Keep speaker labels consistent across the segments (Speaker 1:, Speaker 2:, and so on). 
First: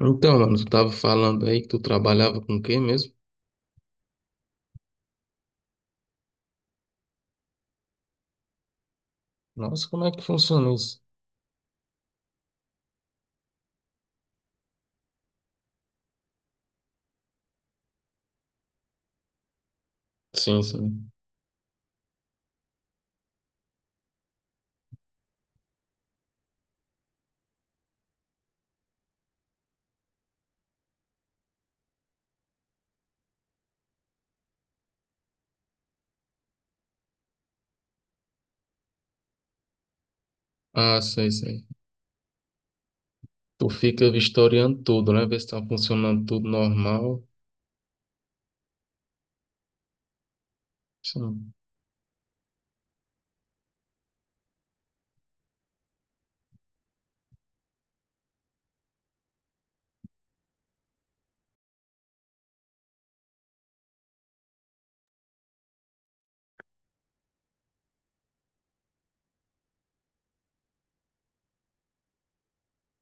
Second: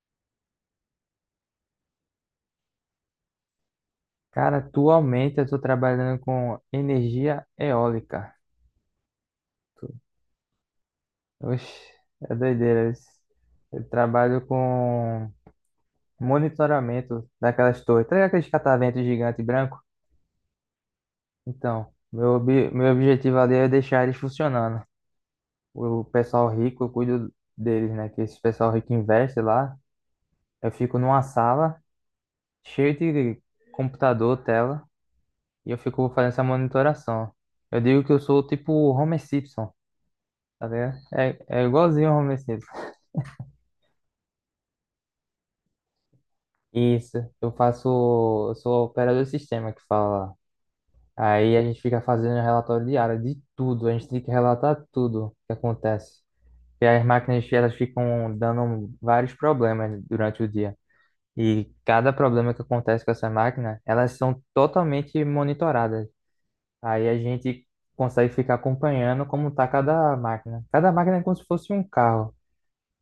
Speaker 1: Então, mano, tu tava falando aí que tu trabalhava com quem mesmo?
Speaker 2: Cara, atualmente eu tô trabalhando com energia eólica.
Speaker 1: Nossa, como é que funciona isso?
Speaker 2: Oxe, é doideira isso. Eu trabalho com monitoramento daquelas torres. Tá ligado aqueles cataventos gigante branco?
Speaker 1: Sim, sim.
Speaker 2: Então, meu, meu objetivo ali é deixar eles funcionando. O pessoal rico, eu cuido deles, né? Que esse pessoal rico investe lá. Eu fico numa sala cheia de computador, tela, e eu fico fazendo essa monitoração. Eu digo que eu sou tipo o Homer Simpson, tá ligado?
Speaker 1: Ah, sei,
Speaker 2: É
Speaker 1: sei.
Speaker 2: igualzinho o home sexy.
Speaker 1: Tu fica vistoriando tudo, né? Ver se tá funcionando tudo
Speaker 2: Isso,
Speaker 1: normal.
Speaker 2: eu faço, eu sou operador de sistema que fala.
Speaker 1: Sim.
Speaker 2: Aí a gente fica fazendo relatório diário de tudo, a gente tem que relatar tudo que acontece. E as máquinas, elas ficam dando vários problemas durante o dia. E cada problema que acontece com essa máquina, elas são totalmente monitoradas. Aí a gente consegue ficar acompanhando como tá cada máquina. Cada máquina é como se fosse um carro.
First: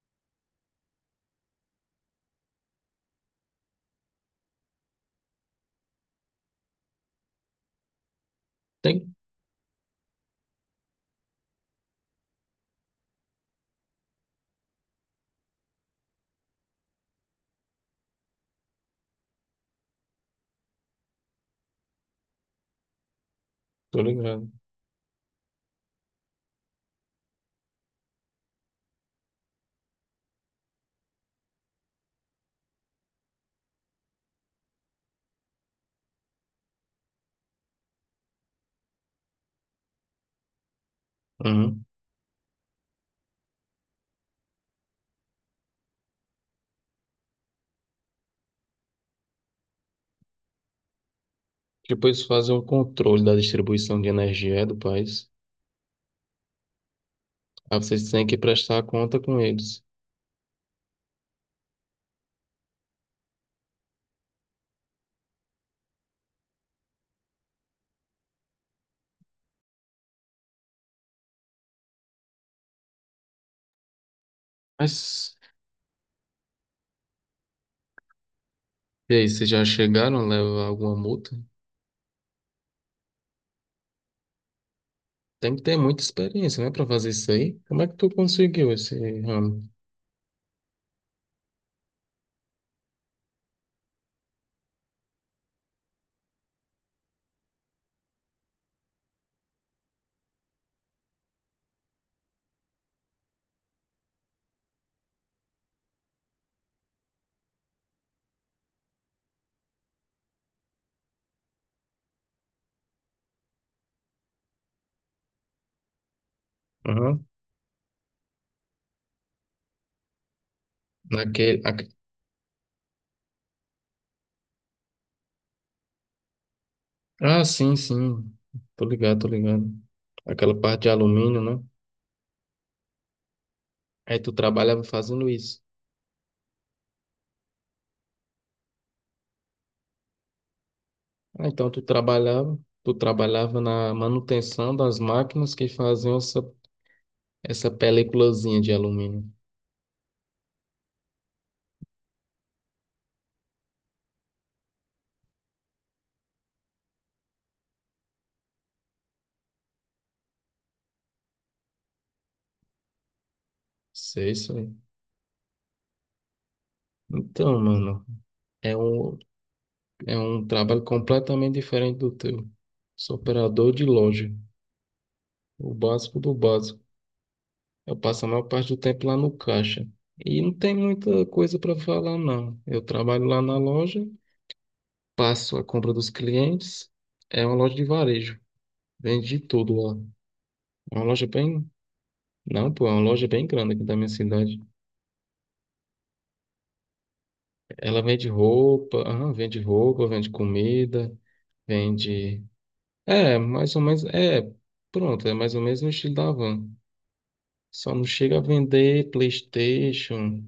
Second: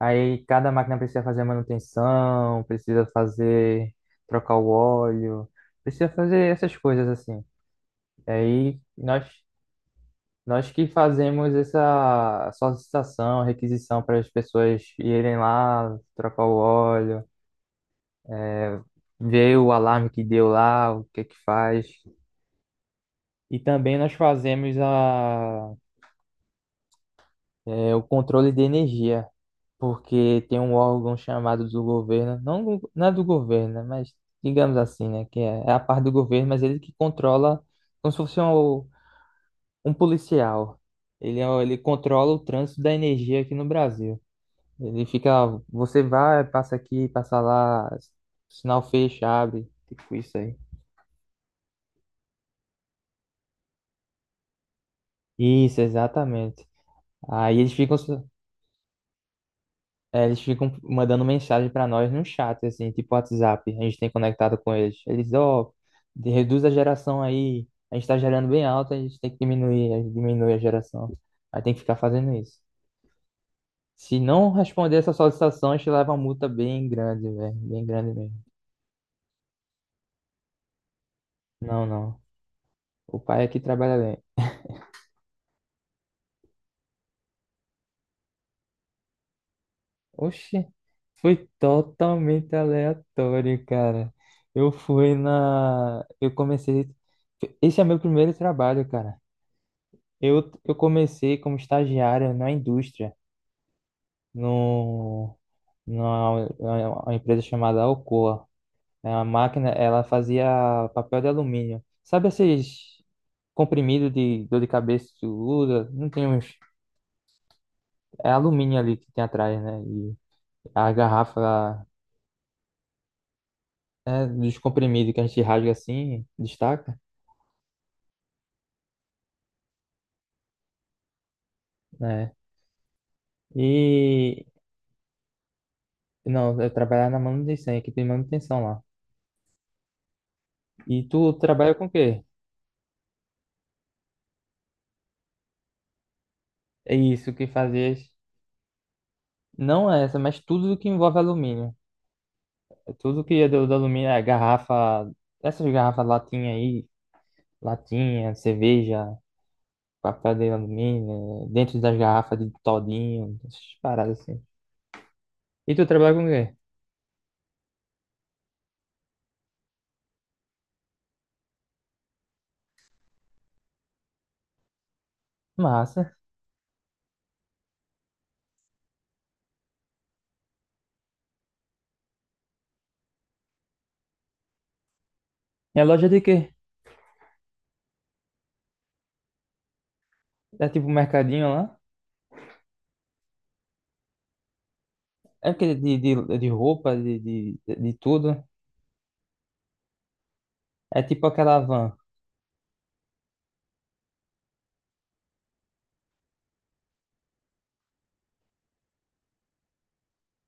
Speaker 2: Aí cada máquina precisa fazer manutenção, precisa fazer trocar o óleo, precisa fazer essas coisas assim. Aí
Speaker 1: Tem?
Speaker 2: nós que fazemos essa solicitação, requisição para as pessoas irem lá trocar o óleo, é, ver o alarme que deu lá, o que é que faz. E também
Speaker 1: Tô
Speaker 2: nós
Speaker 1: ligado.
Speaker 2: fazemos o controle de energia. Porque tem um órgão chamado do governo, não, não é do governo, né, mas digamos assim, né, que é a parte do governo, mas ele que controla, como se fosse um policial. Ele
Speaker 1: Uhum.
Speaker 2: controla o trânsito da energia aqui no Brasil. Ele fica, ó, você vai, passa aqui, passa lá, sinal fecha, abre, tipo isso aí.
Speaker 1: Depois fazem um controle da distribuição de energia é, do país.
Speaker 2: Isso, exatamente. Aí eles
Speaker 1: Aí
Speaker 2: ficam.
Speaker 1: vocês têm que prestar conta com eles.
Speaker 2: É, eles ficam mandando mensagem pra nós no chat, assim, tipo WhatsApp. A gente tem conectado com eles. Eles, ó, reduz a geração aí. A gente tá gerando bem alto, a gente tem que diminuir, a gente diminui a geração. Aí tem que ficar fazendo isso. Se não responder essa
Speaker 1: Mas,
Speaker 2: solicitação, a gente leva uma multa bem grande, velho. Bem grande mesmo.
Speaker 1: e aí, vocês já chegaram a levar alguma multa?
Speaker 2: Não, não. O pai aqui trabalha bem.
Speaker 1: Tem que ter muita experiência, né, pra fazer isso aí. Como é que tu conseguiu esse ramo?
Speaker 2: Oxi, foi totalmente aleatório, cara. Eu fui na. Eu comecei. Esse é meu primeiro trabalho, cara. Eu comecei como estagiário na indústria, no, numa, uma empresa chamada Alcoa. É uma máquina, ela fazia papel de alumínio. Sabe esses comprimidos de dor de cabeça que tu usa? Não tem uns.
Speaker 1: Aham.
Speaker 2: É alumínio ali que tem atrás, né? E a
Speaker 1: Naquele,
Speaker 2: garrafa é, dos comprimidos que a gente rasga assim, destaca,
Speaker 1: ah, sim, sim. Tô ligado, tô ligado. Aquela parte de alumínio, né?
Speaker 2: né?
Speaker 1: Aí tu
Speaker 2: E.
Speaker 1: trabalhava fazendo isso.
Speaker 2: Não, eu trabalhava na manutenção, equipe de manutenção lá. E tu
Speaker 1: Ah, então
Speaker 2: trabalha
Speaker 1: tu
Speaker 2: com o quê?
Speaker 1: trabalhava, na manutenção das máquinas que faziam essa,
Speaker 2: É isso que
Speaker 1: essa
Speaker 2: fazias.
Speaker 1: peliculazinha de alumínio.
Speaker 2: Não é essa, mas tudo que envolve alumínio. É tudo que é do alumínio, é garrafa, essas garrafas latinha aí, latinha, cerveja, papel de alumínio, dentro das garrafas de todinho, essas paradas
Speaker 1: Sei,
Speaker 2: assim.
Speaker 1: isso aí.
Speaker 2: E tu trabalha com o quê?
Speaker 1: Então, mano, é um, é um trabalho completamente diferente do teu. Sou operador de loja, o
Speaker 2: Massa.
Speaker 1: básico do básico. Eu passo a maior parte do tempo lá no caixa. E não tem muita coisa para falar, não. Eu trabalho lá na loja. Faço a
Speaker 2: E a
Speaker 1: compra
Speaker 2: loja
Speaker 1: dos
Speaker 2: é de quê?
Speaker 1: clientes. É uma loja de varejo. Vende de tudo lá.
Speaker 2: É tipo um
Speaker 1: É uma loja
Speaker 2: mercadinho
Speaker 1: bem.
Speaker 2: lá?
Speaker 1: Não, pô, é uma loja bem grande aqui da minha cidade.
Speaker 2: É aquele de roupa, de
Speaker 1: Ela vende
Speaker 2: tudo?
Speaker 1: roupa, aham, vende roupa, vende
Speaker 2: É
Speaker 1: comida,
Speaker 2: tipo aquela van.
Speaker 1: vende. É, mais ou menos. É, pronto, é mais ou menos no estilo da Van. Só não chega a vender PlayStation,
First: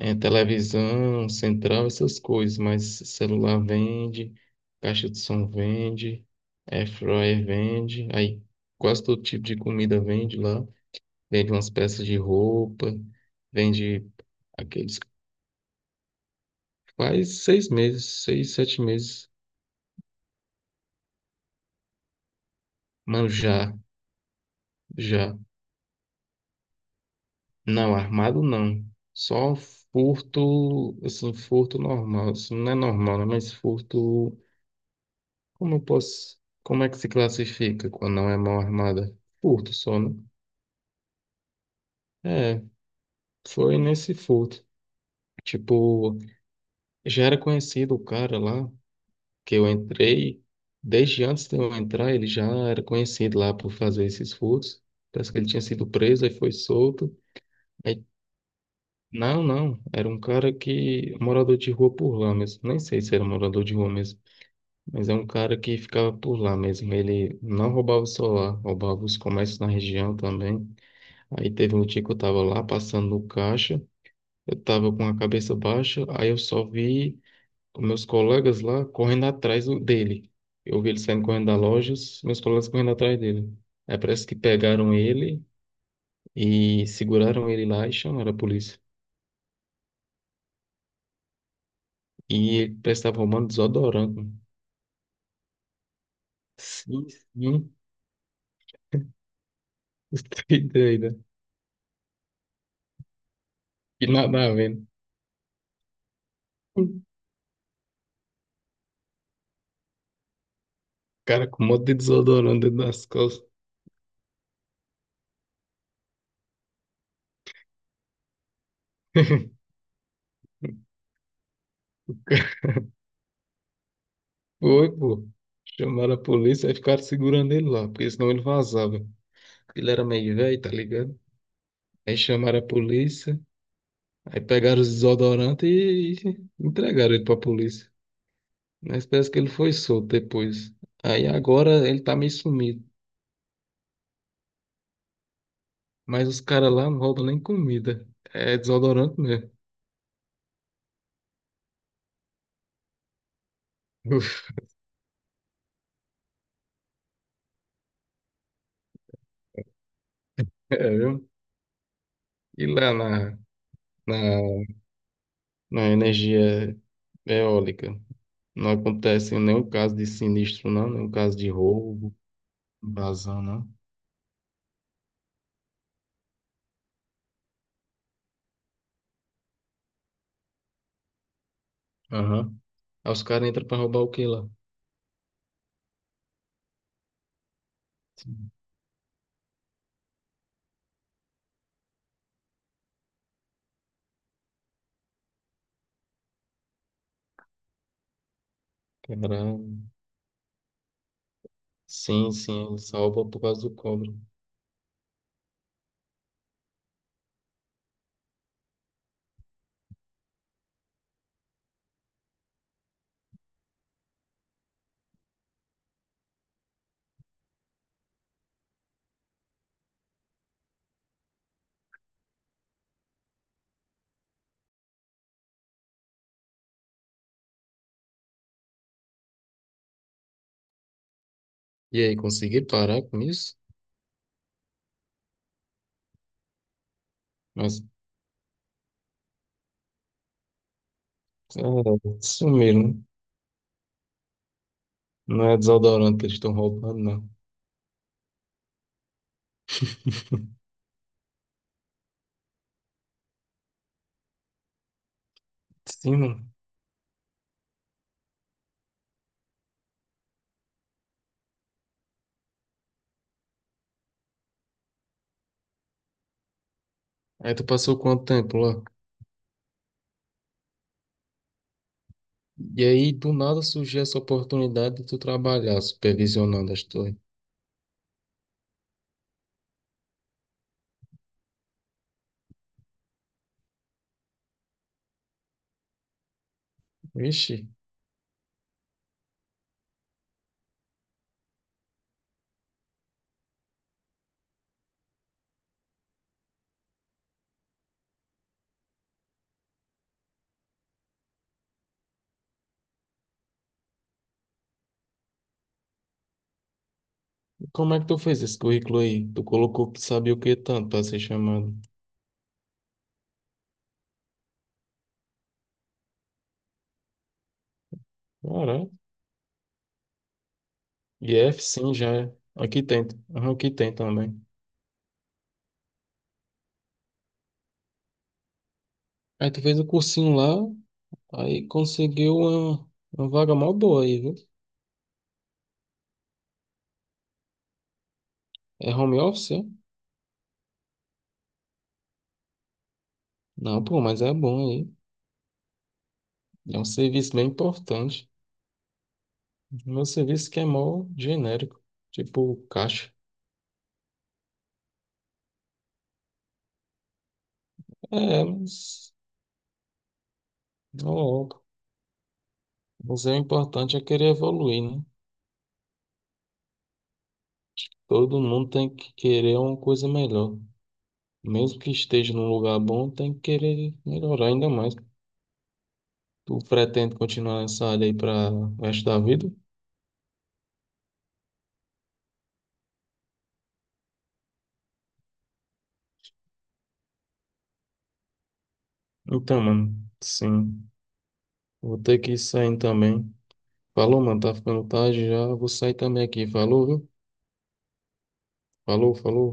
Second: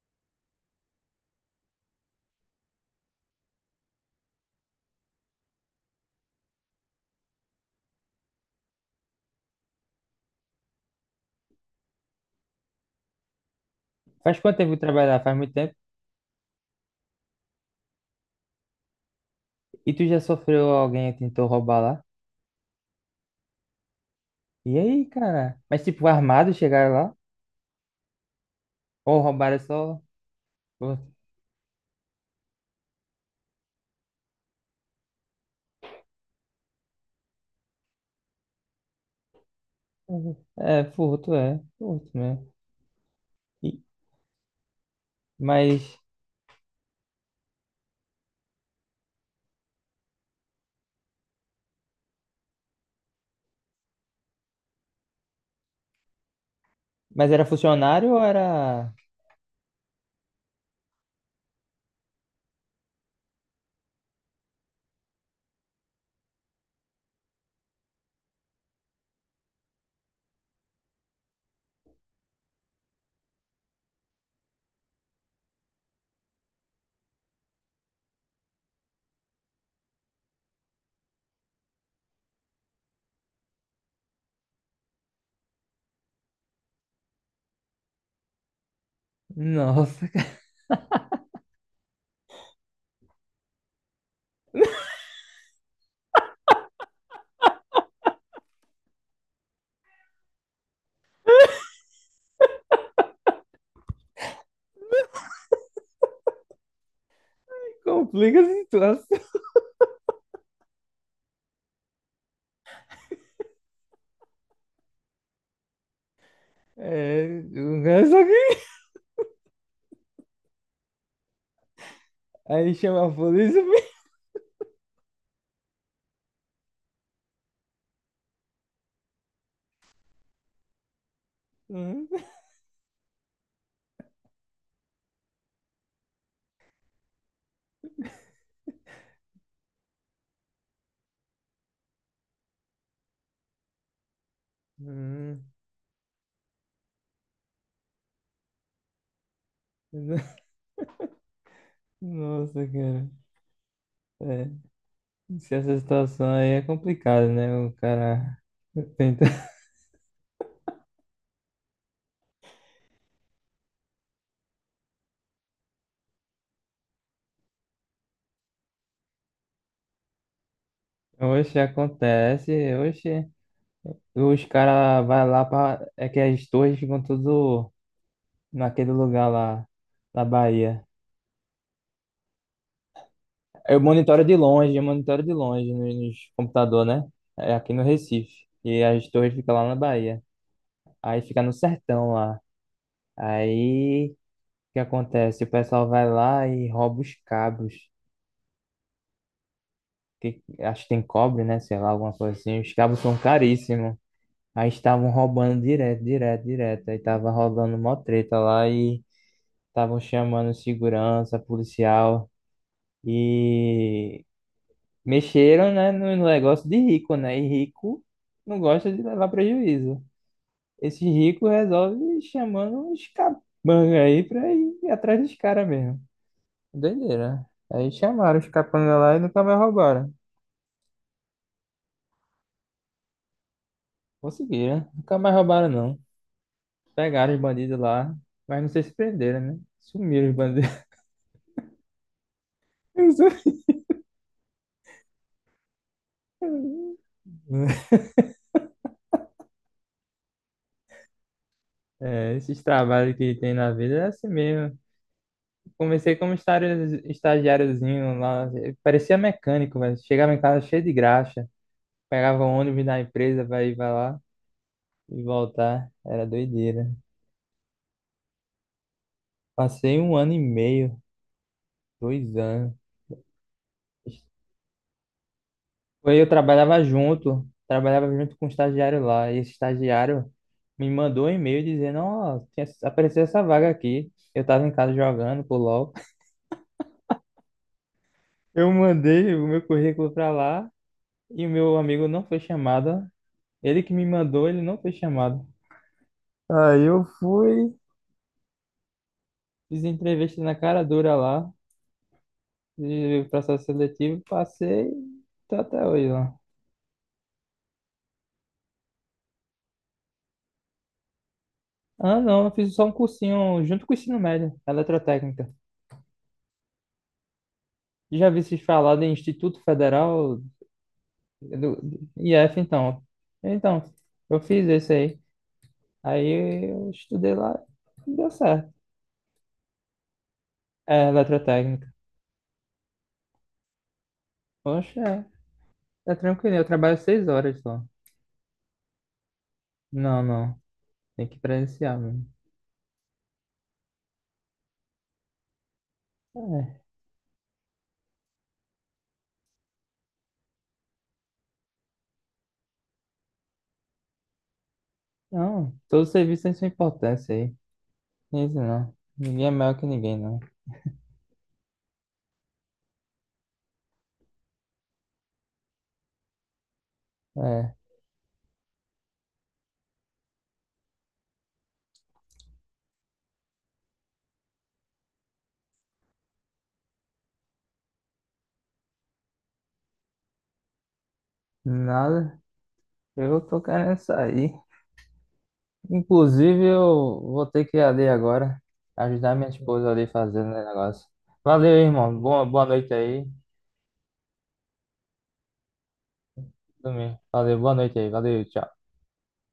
Speaker 1: é, televisão, central, essas coisas, mas celular vende, caixa de som vende, airfryer vende, aí quase todo tipo de comida vende lá, vende umas peças de roupa, vende
Speaker 2: Faz quanto tempo que tu
Speaker 1: aqueles...
Speaker 2: trabalha lá? Faz muito tempo.
Speaker 1: Faz 6 meses, seis, 7 meses.
Speaker 2: E tu já sofreu alguém que tentou roubar lá?
Speaker 1: Mano, já,
Speaker 2: E aí,
Speaker 1: já,
Speaker 2: cara? Mas tipo, armado chegaram lá?
Speaker 1: não, armado não,
Speaker 2: Ou
Speaker 1: só
Speaker 2: roubaram só.
Speaker 1: furto,
Speaker 2: Furto.
Speaker 1: assim, furto normal, assim, não é normal, né, mas furto. Como eu posso. Como é que se classifica quando não é mão armada? Furto só, né?
Speaker 2: É, furto, é. Furto mesmo.
Speaker 1: É,
Speaker 2: E-
Speaker 1: foi nesse furto.
Speaker 2: mas,
Speaker 1: Tipo, já era conhecido o cara lá que eu entrei. Desde antes de eu entrar, ele já era conhecido lá por fazer esses furtos. Parece que ele tinha sido preso, aí foi solto.
Speaker 2: mas era
Speaker 1: Aí,
Speaker 2: funcionário ou era.
Speaker 1: não, não. Era um cara que. Morador de rua por lá mesmo. Nem sei se era morador de rua mesmo. Mas é um cara que ficava por lá mesmo. Ele não roubava o celular, roubava os comércios na região também. Aí teve um dia que eu tava lá passando no caixa, eu tava com a cabeça baixa, aí eu só vi os meus colegas lá correndo atrás dele. Eu vi ele saindo correndo da loja, os meus colegas correndo atrás dele. Aí parece que pegaram ele e seguraram ele lá e chamaram a polícia.
Speaker 2: Nossa, cara,
Speaker 1: E ele parece que tava arrumando desodorante, mano. Sim, sim, que doido, né? E nada a ver. O
Speaker 2: complica a situação.
Speaker 1: cara com um monte de desodorante dentro das calças.
Speaker 2: É, o cara só que. Aí chama a polícia.
Speaker 1: Foi, pô. Chamaram a polícia e ficaram segurando ele lá, porque senão ele vazava. Ele era meio velho, tá ligado?
Speaker 2: Hum,
Speaker 1: Aí chamaram a polícia, aí pegaram os desodorantes e entregaram ele pra polícia. Mas parece que ele foi solto depois. Aí agora ele tá meio sumido.
Speaker 2: hum.
Speaker 1: Mas os caras lá não roubam nem comida. É desodorante mesmo.
Speaker 2: Nossa, cara. É, se essa situação aí é complicada, né? O cara tenta.
Speaker 1: É, viu? E lá na, na energia eólica, não acontece nenhum caso de sinistro, não, nenhum caso de
Speaker 2: Oxe,
Speaker 1: roubo,
Speaker 2: acontece. Oxe,
Speaker 1: vazão, não.
Speaker 2: os caras vai lá pra. É que as torres ficam tudo naquele lugar lá, na Bahia.
Speaker 1: Aham. Aí os caras entram pra
Speaker 2: Eu
Speaker 1: roubar o
Speaker 2: monitoro
Speaker 1: que
Speaker 2: de
Speaker 1: lá?
Speaker 2: longe, eu monitoro de longe nos computador, né? É aqui no Recife. E as torres ficam lá na Bahia. Aí fica no sertão lá. Aí o que acontece? O pessoal vai lá e rouba os cabos.
Speaker 1: Caralho.
Speaker 2: Que, acho que tem cobre, né? Sei lá, alguma
Speaker 1: Sim,
Speaker 2: coisa assim.
Speaker 1: sim,
Speaker 2: Os
Speaker 1: eles
Speaker 2: cabos são
Speaker 1: roubam por causa do
Speaker 2: caríssimos.
Speaker 1: cobre.
Speaker 2: Aí estavam roubando direto, direto, direto. Aí tava rolando mó treta lá e estavam chamando segurança, policial. E mexeram, né, no negócio de rico, né? E rico não gosta de levar prejuízo. Esse rico resolve chamando uns capangas aí pra ir atrás dos caras mesmo. Doideira. Aí chamaram os capangas lá e nunca mais roubaram.
Speaker 1: E aí, consegui parar com isso?
Speaker 2: Conseguiram. Nunca mais roubaram, não. Pegaram os bandidos
Speaker 1: Mas,
Speaker 2: lá, mas não sei se prenderam, né? Sumiram os bandidos.
Speaker 1: é, sumiram, né? Não é desodorante que eles estão roubando, não.
Speaker 2: É, esses trabalhos que tem na vida é assim mesmo. Comecei
Speaker 1: Sim,
Speaker 2: como
Speaker 1: mano.
Speaker 2: estagiáriozinho lá, parecia mecânico, velho. Chegava em casa cheio de graxa, pegava o ônibus da empresa pra ir pra lá e voltar. Era doideira.
Speaker 1: Aí tu passou quanto tempo lá?
Speaker 2: Passei um ano e meio, 2 anos.
Speaker 1: E aí, do nada surgiu essa oportunidade de tu trabalhar
Speaker 2: Foi, eu
Speaker 1: supervisionando
Speaker 2: trabalhava
Speaker 1: as torres.
Speaker 2: junto, trabalhava junto com um estagiário lá, e esse estagiário me mandou um e-mail dizendo, ó, tinha apareceu essa vaga aqui. Eu tava em casa jogando pro LOL.
Speaker 1: Vixe,
Speaker 2: Eu mandei o meu currículo pra lá e o meu amigo não foi chamado. Ele que me mandou, ele não foi chamado. Aí eu fui, fiz entrevista na cara dura lá, de processo seletivo, passei, tô até hoje lá.
Speaker 1: e como é que tu fez esse currículo aí? Tu colocou que sabia o que tanto pra ser chamado.
Speaker 2: Ah, não, eu fiz só um cursinho junto com o ensino médio, eletrotécnica. Já vi se
Speaker 1: Caralho.
Speaker 2: falar de Instituto Federal
Speaker 1: IF,
Speaker 2: do
Speaker 1: sim, já é.
Speaker 2: IF,
Speaker 1: Aqui
Speaker 2: então.
Speaker 1: tem. Aham, aqui
Speaker 2: Então,
Speaker 1: tem
Speaker 2: eu
Speaker 1: também.
Speaker 2: fiz esse aí. Aí eu estudei lá e deu certo.
Speaker 1: Aí tu fez o cursinho lá,
Speaker 2: É,
Speaker 1: aí
Speaker 2: eletrotécnica.
Speaker 1: conseguiu uma vaga mó boa aí, viu?
Speaker 2: Poxa, é, tá tranquilo, eu trabalho 6 horas só.
Speaker 1: É home office, é?
Speaker 2: Não, não, tem que presenciar mesmo.
Speaker 1: Não, pô, mas é bom aí. É um serviço bem importante. Meu serviço que é mó genérico, tipo caixa.
Speaker 2: Não, todo serviço tem sua importância aí.
Speaker 1: É,
Speaker 2: Isso não.
Speaker 1: mas
Speaker 2: Ninguém é melhor que ninguém, não.
Speaker 1: não logo. Mas é importante é querer evoluir, né?
Speaker 2: É,
Speaker 1: Todo mundo tem que querer uma coisa melhor. Mesmo que esteja num lugar bom, tem que querer melhorar ainda mais. Tu pretende continuar nessa área aí para o resto da vida?
Speaker 2: nada. Eu tô querendo sair. Inclusive, eu vou ter que ir ali agora. Ajudar minha
Speaker 1: Então,
Speaker 2: esposa ali
Speaker 1: mano,
Speaker 2: fazendo o
Speaker 1: sim.
Speaker 2: negócio. Valeu,
Speaker 1: Vou
Speaker 2: irmão.
Speaker 1: ter que ir
Speaker 2: Boa
Speaker 1: saindo
Speaker 2: noite aí.
Speaker 1: também. Falou, mano, tá ficando tarde já. Vou sair também aqui. Falou, viu?
Speaker 2: Dormir. Valeu, boa noite aí. Valeu, tchau.
Speaker 1: Falou, falou.